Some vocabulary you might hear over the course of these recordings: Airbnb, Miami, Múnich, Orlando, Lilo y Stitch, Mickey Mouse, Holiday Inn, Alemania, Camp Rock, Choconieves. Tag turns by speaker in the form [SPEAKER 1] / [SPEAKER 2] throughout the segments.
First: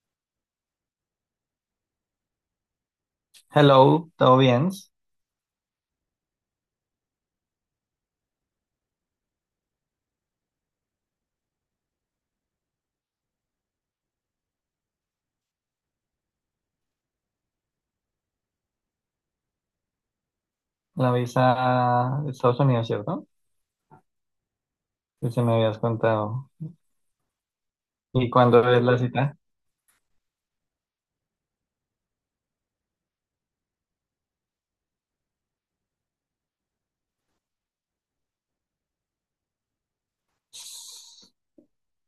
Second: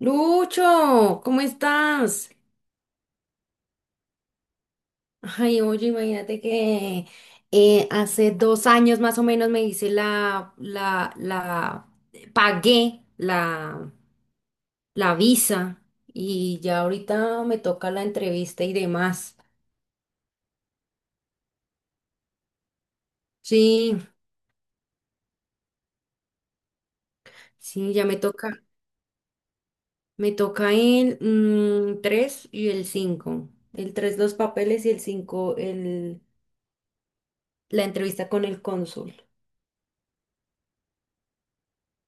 [SPEAKER 1] Lucho, ¿cómo estás?
[SPEAKER 2] Hello, ¿todo bien?
[SPEAKER 1] Ay, oye, imagínate que hace 2 años más o menos me hice pagué la visa y ya ahorita me toca la entrevista y demás.
[SPEAKER 2] La visa de Estados Unidos, ¿cierto?
[SPEAKER 1] Sí,
[SPEAKER 2] Que se me habías contado.
[SPEAKER 1] sí, ya me
[SPEAKER 2] ¿Y
[SPEAKER 1] toca,
[SPEAKER 2] cuándo es la cita?
[SPEAKER 1] me toca el 3 y el cinco. El 3 los papeles y el 5 la entrevista con el cónsul.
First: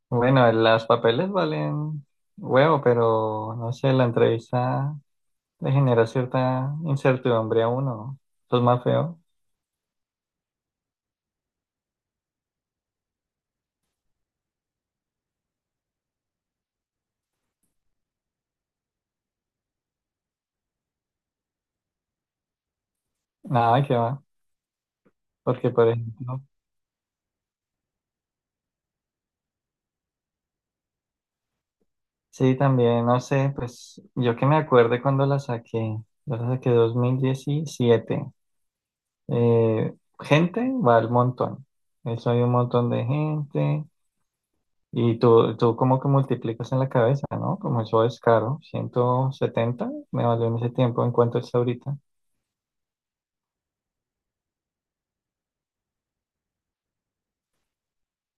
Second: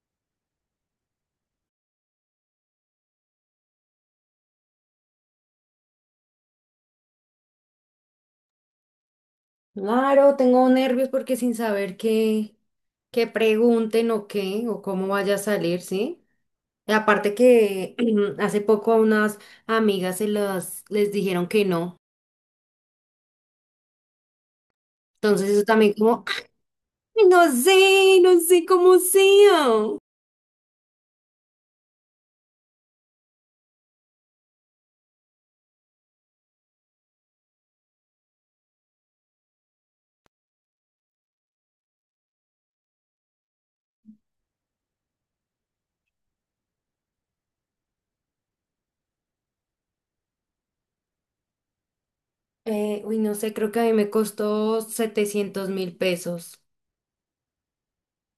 [SPEAKER 2] Bueno, los papeles valen huevo, pero no sé, la entrevista le genera cierta incertidumbre a uno. Eso es más feo.
[SPEAKER 1] Claro, tengo nervios porque sin saber que pregunten o qué, o cómo vaya a salir, ¿sí? Y aparte que hace poco a unas amigas les dijeron que no.
[SPEAKER 2] Nada, que va.
[SPEAKER 1] Entonces eso
[SPEAKER 2] Porque, por
[SPEAKER 1] también como,
[SPEAKER 2] ejemplo,
[SPEAKER 1] ay, no sé, no sé cómo sea.
[SPEAKER 2] sí, también, no sé, pues yo que me acuerde cuando la saqué. Yo la saqué 2017. eh, Gente va al montón. Eso hay un montón de gente. Y tú como que multiplicas en la cabeza, ¿no? Como eso es caro. 170 me valió en ese tiempo. ¿En cuánto está ahorita?
[SPEAKER 1] Uy, no sé, creo que a mí me costó 700.000 pesos.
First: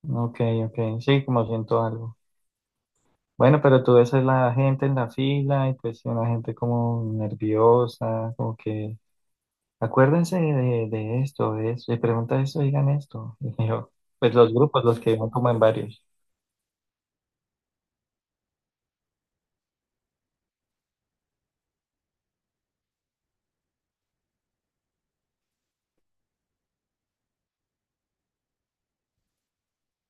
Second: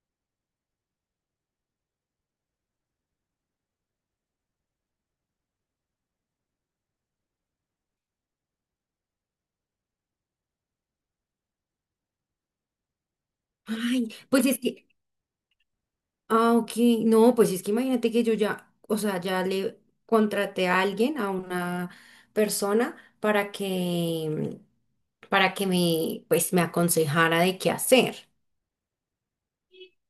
[SPEAKER 2] Ok, ok. Sí, como ciento algo. Bueno, pero tú ves a la gente en la fila y pues una gente como nerviosa, como que acuérdense de esto, de eso, y pregunta esto, digan esto. Y yo,
[SPEAKER 1] Ay,
[SPEAKER 2] pues
[SPEAKER 1] pues
[SPEAKER 2] los
[SPEAKER 1] es
[SPEAKER 2] grupos,
[SPEAKER 1] que.
[SPEAKER 2] los que iban como en varios.
[SPEAKER 1] Ah, ok. No, pues es que imagínate que yo ya, o sea, ya le contraté a alguien, a una persona, para que me, pues, me aconsejara de qué hacer.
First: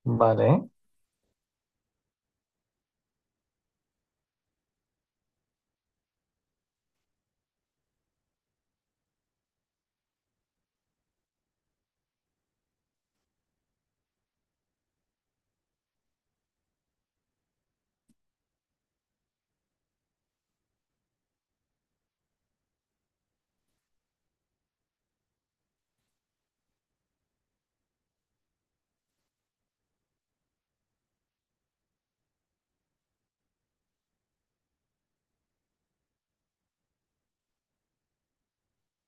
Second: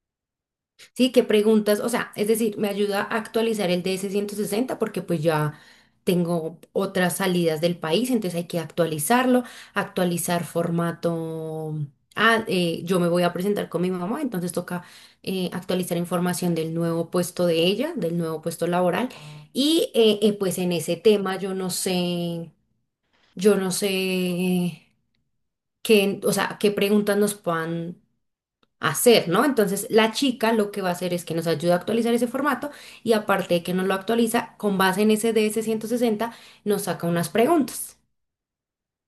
[SPEAKER 2] Vale.
[SPEAKER 1] Sí, qué preguntas, o sea, es decir, me ayuda a actualizar el DS-160 porque pues ya tengo otras salidas del país, entonces hay que actualizarlo, actualizar formato. Ah, yo me voy a presentar con mi mamá, entonces toca actualizar información del nuevo puesto de ella, del nuevo puesto laboral. Y pues en ese tema yo no sé qué, o sea, qué preguntas nos puedan hacer, ¿no? Entonces, la chica lo que va a hacer es que nos ayuda a actualizar ese formato y aparte de que nos lo actualiza, con base en ese DS-60 nos saca unas preguntas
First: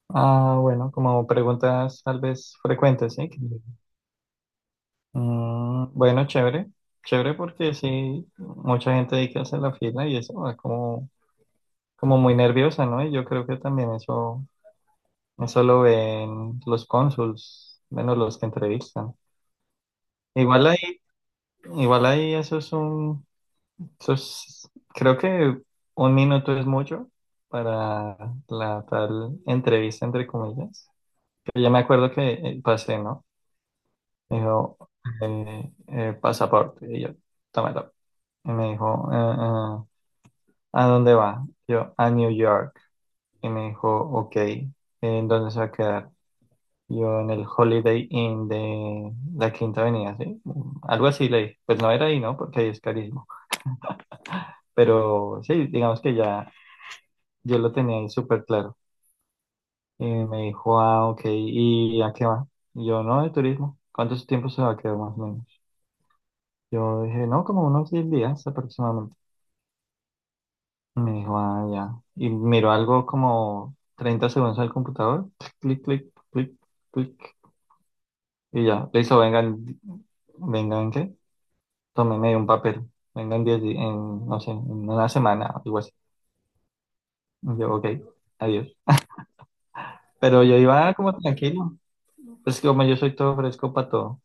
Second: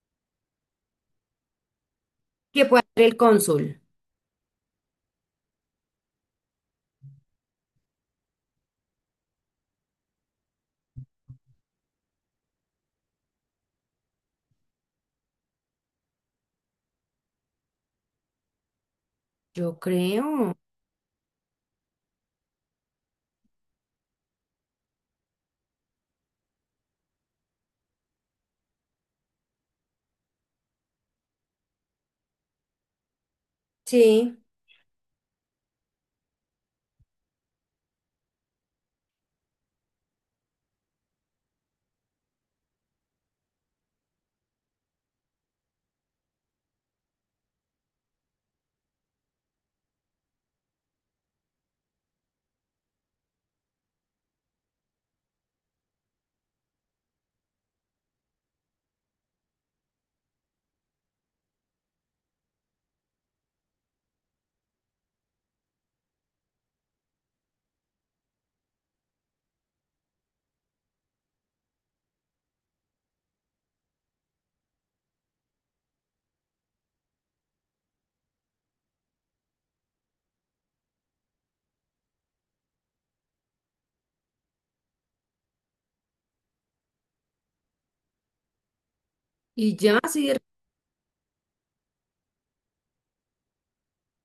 [SPEAKER 2] Ah, bueno, como preguntas tal vez
[SPEAKER 1] que puede hacer
[SPEAKER 2] frecuentes,
[SPEAKER 1] el
[SPEAKER 2] ¿sí?
[SPEAKER 1] cónsul.
[SPEAKER 2] Mm, bueno, chévere, chévere porque sí, mucha gente ahí que hace la fila y eso es como, como muy nerviosa, ¿no? Y yo creo que también eso lo ven los cónsuls, menos los que entrevistan.
[SPEAKER 1] Yo creo.
[SPEAKER 2] Igual ahí, igual ahí eso es un, eso es- creo que un minuto es mucho para la tal entrevista, entre comillas. Yo ya me acuerdo que pasé, ¿no?
[SPEAKER 1] Sí.
[SPEAKER 2] Me dijo, pasaporte. Y yo, tómalo. Y me dijo, ¿a dónde va? Yo, a New York. Y me dijo, ok, ¿en dónde se va a quedar? Yo, en el Holiday Inn de la Quinta Avenida, ¿sí? Algo así le dije. Pues no era ahí, ¿no? Porque ahí es carísimo. Pero sí, digamos que ya yo lo tenía ahí súper claro. Y me dijo, ah, ok, ¿y a qué va? Y yo, no, de turismo. ¿Cuántos tiempos se va a quedar más o menos? Yo dije, no, como unos 10 días aproximadamente. Me dijo, ah, ya. Y miró algo como 30 segundos al computador. Clic, clic, clic, clic. Y ya. Le hizo, vengan, vengan, ¿qué? Tomé medio un papel. Vengan 10 di- en, no sé, en una semana, algo así. Y yo, ok, adiós.
[SPEAKER 1] Y ya, sí,
[SPEAKER 2] Pero yo iba como tranquilo. Es que como yo soy todo fresco para todo.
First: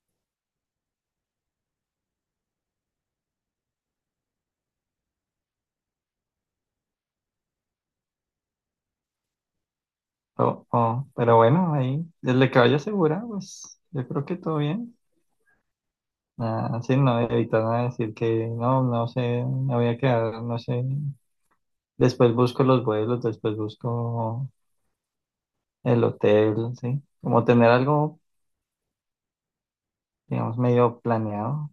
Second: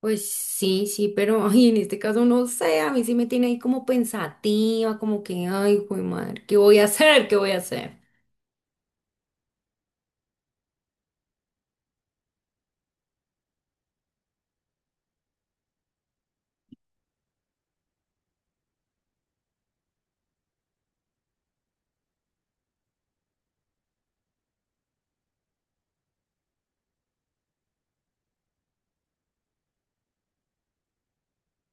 [SPEAKER 1] pues sí, sí, pero ay, en este caso no sé, a mí sí me tiene ahí como pensativa, como que, ay, güey, madre, ¿qué voy a hacer? ¿Qué voy a hacer?
[SPEAKER 2] Oh, oh, pero bueno, ahí, desde que vaya segura, pues yo creo que todo bien. Ah, sí, no, evitar nada decir que no, no sé, me voy a quedar, no sé. Después busco los vuelos, después busco el hotel, ¿sí? Como tener algo, digamos, medio planeado.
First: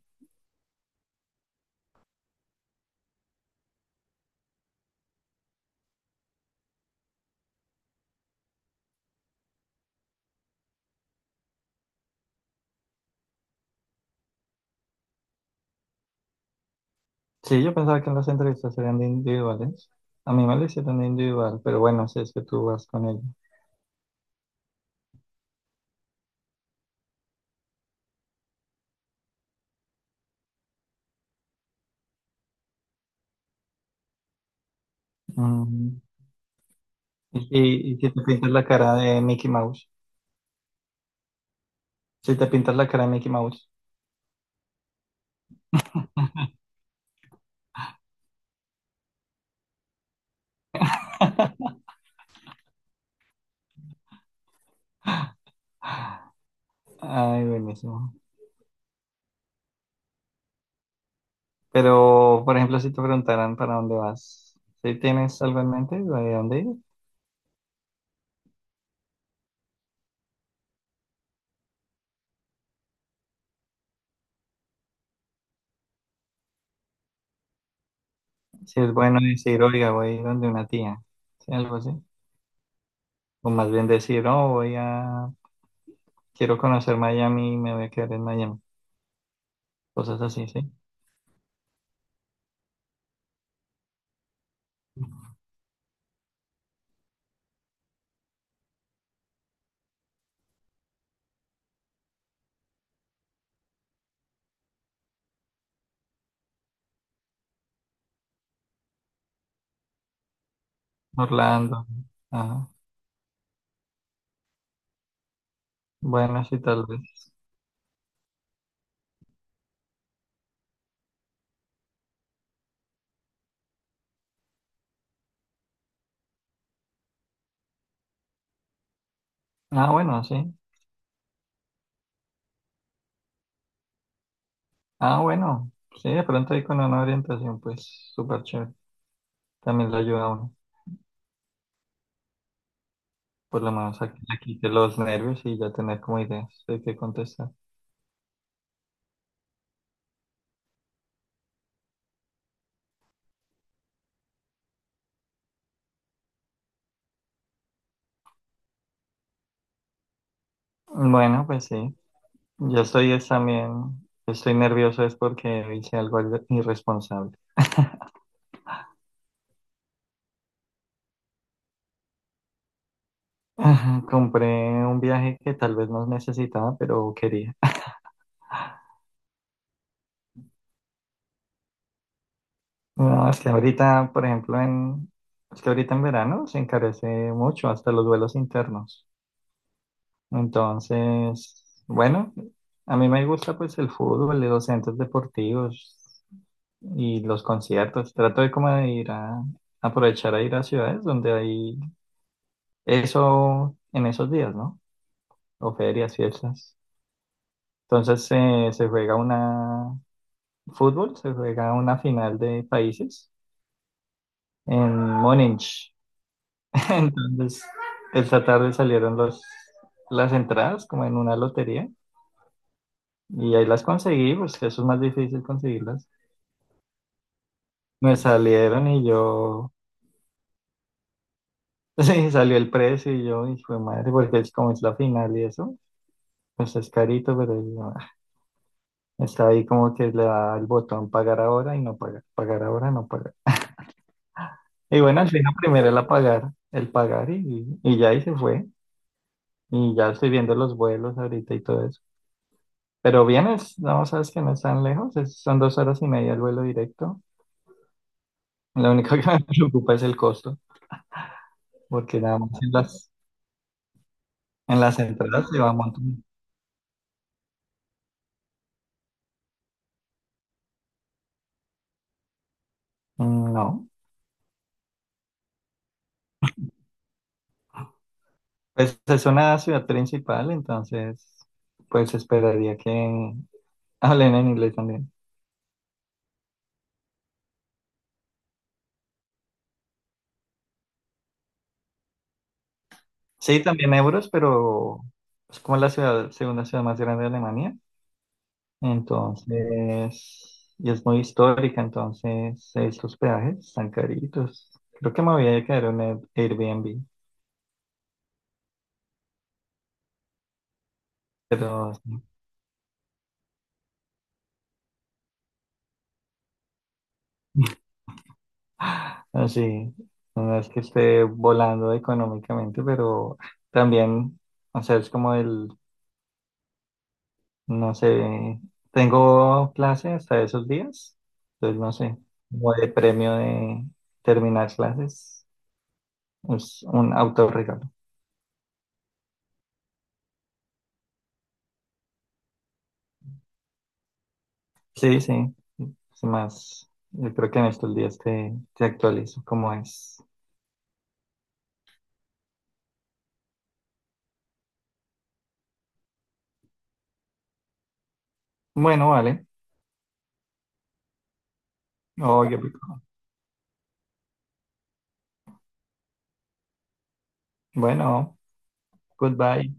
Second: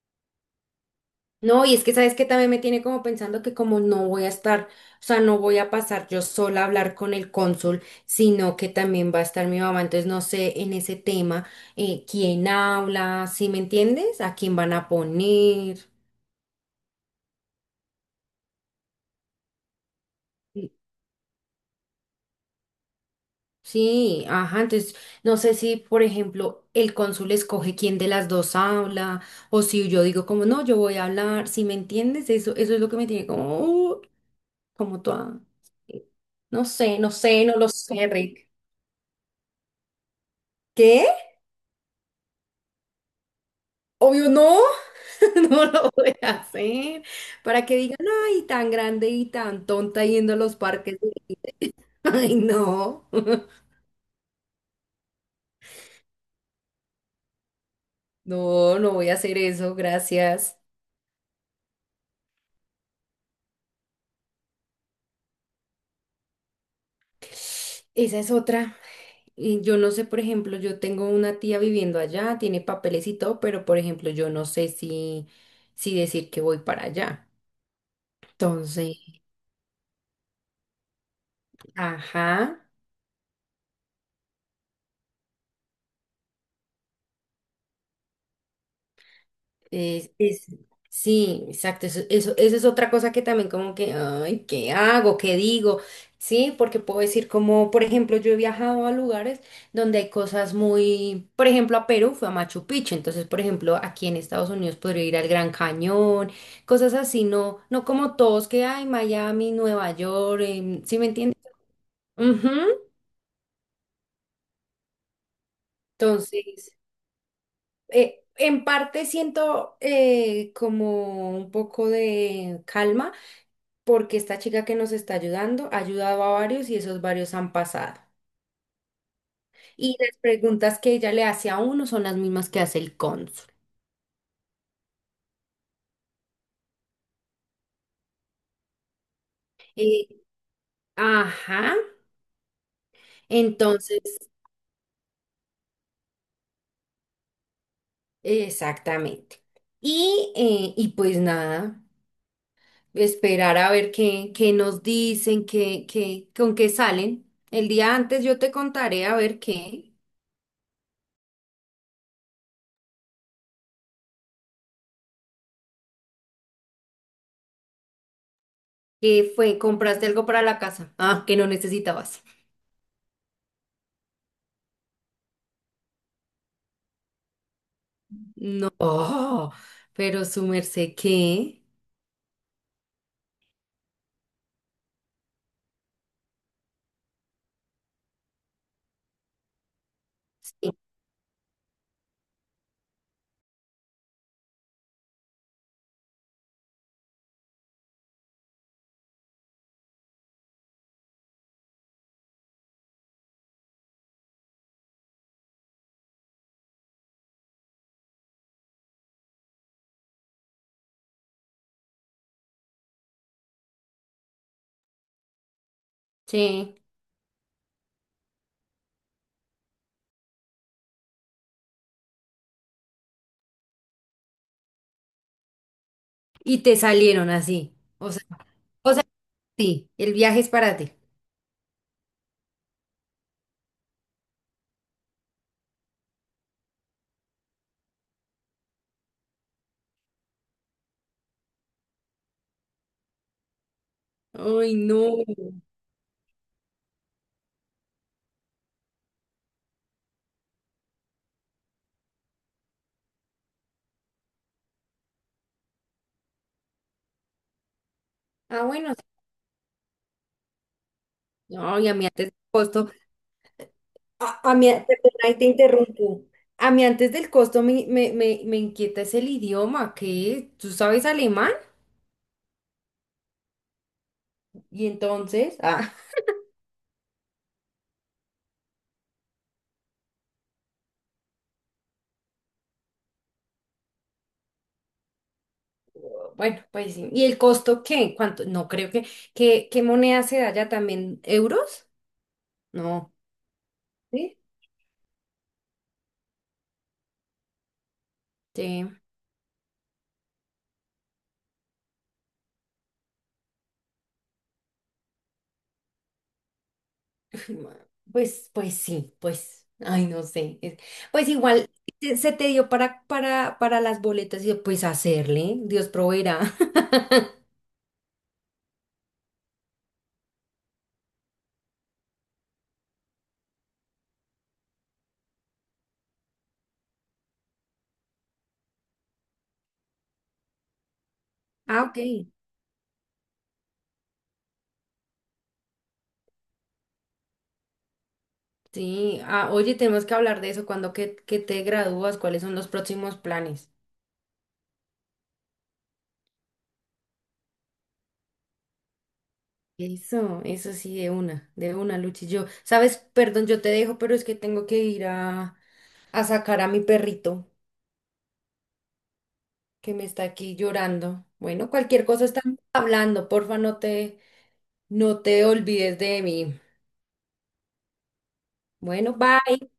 [SPEAKER 1] No, y es que sabes que también me tiene como pensando que como no voy a estar, o sea, no voy a pasar yo sola a hablar con el cónsul, sino que también va a estar mi mamá. Entonces no sé en ese tema quién habla, ¿sí me entiendes? ¿A quién van a poner?
[SPEAKER 2] Sí, yo pensaba que las entrevistas serían de individuales. A mí me lo
[SPEAKER 1] Sí.
[SPEAKER 2] hicieron de individual, pero bueno, si es que tú vas con ella.
[SPEAKER 1] Sí, ajá. Entonces no sé si, por ejemplo, el cónsul escoge quién de las dos habla, o si yo digo como no, yo voy a hablar, ¿sí me entiendes? Eso es lo que me tiene como, como toda,
[SPEAKER 2] Mm.
[SPEAKER 1] eh, no sé, no sé,
[SPEAKER 2] Y,
[SPEAKER 1] no lo
[SPEAKER 2] y- y
[SPEAKER 1] sé,
[SPEAKER 2] si te
[SPEAKER 1] Rick.
[SPEAKER 2] pintas la cara de Mickey Mouse.
[SPEAKER 1] ¿Qué?
[SPEAKER 2] Si te pintas la cara de Mickey Mouse.
[SPEAKER 1] Obvio no, no lo voy a hacer. Para que digan, ay, tan grande y tan tonta yendo a los parques. Ay, no,
[SPEAKER 2] Ay, buenísimo.
[SPEAKER 1] no, no voy a hacer eso, gracias.
[SPEAKER 2] Pero, por ejemplo, si te preguntaran para dónde vas, si tienes algo en mente de dónde ir,
[SPEAKER 1] Esa es otra. Y yo no sé, por ejemplo, yo tengo una tía viviendo allá, tiene papeles y todo, pero por ejemplo, yo no sé si decir que voy para allá.
[SPEAKER 2] si es
[SPEAKER 1] Entonces,
[SPEAKER 2] bueno decir, oiga, voy a ir donde una tía, ¿sí? Algo así.
[SPEAKER 1] ajá.
[SPEAKER 2] O más bien decir, oh, voy a, quiero conocer Miami y me voy a quedar en Miami.
[SPEAKER 1] Es,
[SPEAKER 2] Cosas
[SPEAKER 1] es-
[SPEAKER 2] así, ¿sí?
[SPEAKER 1] sí, exacto. Eso es otra cosa que también como que, ay, ¿qué hago? ¿Qué digo? Sí, porque puedo decir como, por ejemplo, yo he viajado a lugares donde hay cosas muy, por ejemplo, a Perú fue a Machu Picchu, entonces, por ejemplo, aquí en Estados Unidos podría ir al Gran Cañón, cosas así, no, no como todos que hay, Miami, Nueva York, ¿sí me entiendes?
[SPEAKER 2] Orlando.
[SPEAKER 1] Ujú.
[SPEAKER 2] Ajá. Bueno, sí,
[SPEAKER 1] Entonces,
[SPEAKER 2] tal vez.
[SPEAKER 1] en parte siento como un poco de calma porque esta chica que nos está ayudando ha ayudado a varios y esos varios han pasado.
[SPEAKER 2] Ah,
[SPEAKER 1] Y las
[SPEAKER 2] bueno, sí.
[SPEAKER 1] preguntas que ella le hace a uno son las mismas que hace el cónsul.
[SPEAKER 2] Ah, bueno. Sí, de pronto ahí con una orientación, pues súper chévere. También le
[SPEAKER 1] Eh,
[SPEAKER 2] ayuda a uno.
[SPEAKER 1] ajá,
[SPEAKER 2] Por lo
[SPEAKER 1] entonces,
[SPEAKER 2] menos aquí, aquí de los nervios y ya tener como ideas de qué contestar.
[SPEAKER 1] exactamente. Y pues nada, esperar a ver qué nos dicen, con qué salen. El día antes yo te contaré a ver qué,
[SPEAKER 2] Bueno, pues sí. Yo estoy es también, estoy nervioso es porque hice algo irre- irresponsable.
[SPEAKER 1] qué fue, compraste algo para la casa. Ah, que no necesitabas.
[SPEAKER 2] Compré un viaje que tal vez no necesitaba, pero quería.
[SPEAKER 1] No, oh, pero su merced, ¿qué?
[SPEAKER 2] No, es que ahorita, por ejemplo, en, es que ahorita en verano se encarece mucho hasta los vuelos internos. Entonces, bueno, a mí me gusta pues el fútbol, los centros deportivos y los conciertos. Trato de como de ir a aprovechar a ir a ciudades donde hay eso en esos días, ¿no? O ferias, fiestas. Entonces se juega una fútbol, se juega una final de países en Múnich.
[SPEAKER 1] Sí.
[SPEAKER 2] Entonces, esta tarde salieron los, las entradas como en una lotería y ahí las conseguí, pues eso es más difícil conseguirlas.
[SPEAKER 1] Y te salieron así. O
[SPEAKER 2] Me
[SPEAKER 1] sea,
[SPEAKER 2] salieron
[SPEAKER 1] o sea,
[SPEAKER 2] y yo,
[SPEAKER 1] sí, el viaje es para ti.
[SPEAKER 2] sí, salió el precio y yo, y fue madre, porque es como es la final y eso, pues es carito, pero yo, ah, está ahí como que le da el botón pagar ahora y no pagar, pagar ahora, no pagar.
[SPEAKER 1] Ay,
[SPEAKER 2] Y bueno,
[SPEAKER 1] no.
[SPEAKER 2] al final primero el pagar y ya ahí se fue. Y ya estoy viendo los vuelos ahorita y todo eso. Pero vienes, no, sabes que no es tan lejos, es- son 2 horas y media el vuelo directo.
[SPEAKER 1] Ah, bueno,
[SPEAKER 2] Lo
[SPEAKER 1] sí.
[SPEAKER 2] único que me preocupa es el costo,
[SPEAKER 1] No, y a mí
[SPEAKER 2] porque
[SPEAKER 1] antes del
[SPEAKER 2] nada más
[SPEAKER 1] costo, a mí,
[SPEAKER 2] en las
[SPEAKER 1] perdona, ahí te
[SPEAKER 2] entradas se va un
[SPEAKER 1] interrumpo.
[SPEAKER 2] montón.
[SPEAKER 1] A mí antes del costo me inquieta es el idioma, que tú sabes alemán
[SPEAKER 2] Mm, no,
[SPEAKER 1] y entonces, ah,
[SPEAKER 2] pues es una ciudad principal, entonces pues esperaría que hablen en inglés también.
[SPEAKER 1] bueno, pues sí. ¿Y el costo qué? ¿Cuánto? No creo ¿qué moneda se da ya también? ¿Euros? No.
[SPEAKER 2] Sí, también euros,
[SPEAKER 1] ¿Sí?
[SPEAKER 2] pero es como la ciudad, segunda ciudad más grande de Alemania,
[SPEAKER 1] Sí.
[SPEAKER 2] entonces, y es muy histórica, entonces estos peajes están caritos. Creo que me voy a quedar en un Air- Airbnb.
[SPEAKER 1] Pues sí, pues, ay, no sé. Pues igual
[SPEAKER 2] Pero
[SPEAKER 1] se te dio para, las boletas y yo, pues hacerle, Dios proveerá.
[SPEAKER 2] así, no es que esté volando económicamente, pero también, o sea, es como el, no sé, tengo clase hasta esos días, entonces
[SPEAKER 1] Ah,
[SPEAKER 2] no
[SPEAKER 1] ok.
[SPEAKER 2] sé, como de premio de terminar clases, es un autorregalo.
[SPEAKER 1] Sí, ah, oye, tenemos que hablar de eso, cuando que te gradúas, cuáles son los próximos planes.
[SPEAKER 2] Sí, sí, es más, yo creo que en estos días te, te actualizo cómo es.
[SPEAKER 1] Eso sí, de una, Luchi. Yo, sabes, perdón, yo te dejo, pero es que tengo que ir a sacar a mi perrito
[SPEAKER 2] Bueno, vale.
[SPEAKER 1] que me está aquí llorando. Bueno, cualquier cosa
[SPEAKER 2] Oh,
[SPEAKER 1] estamos
[SPEAKER 2] qué rico.
[SPEAKER 1] hablando, porfa, no te olvides de mí.
[SPEAKER 2] Bueno,
[SPEAKER 1] Bueno, bye.
[SPEAKER 2] goodbye.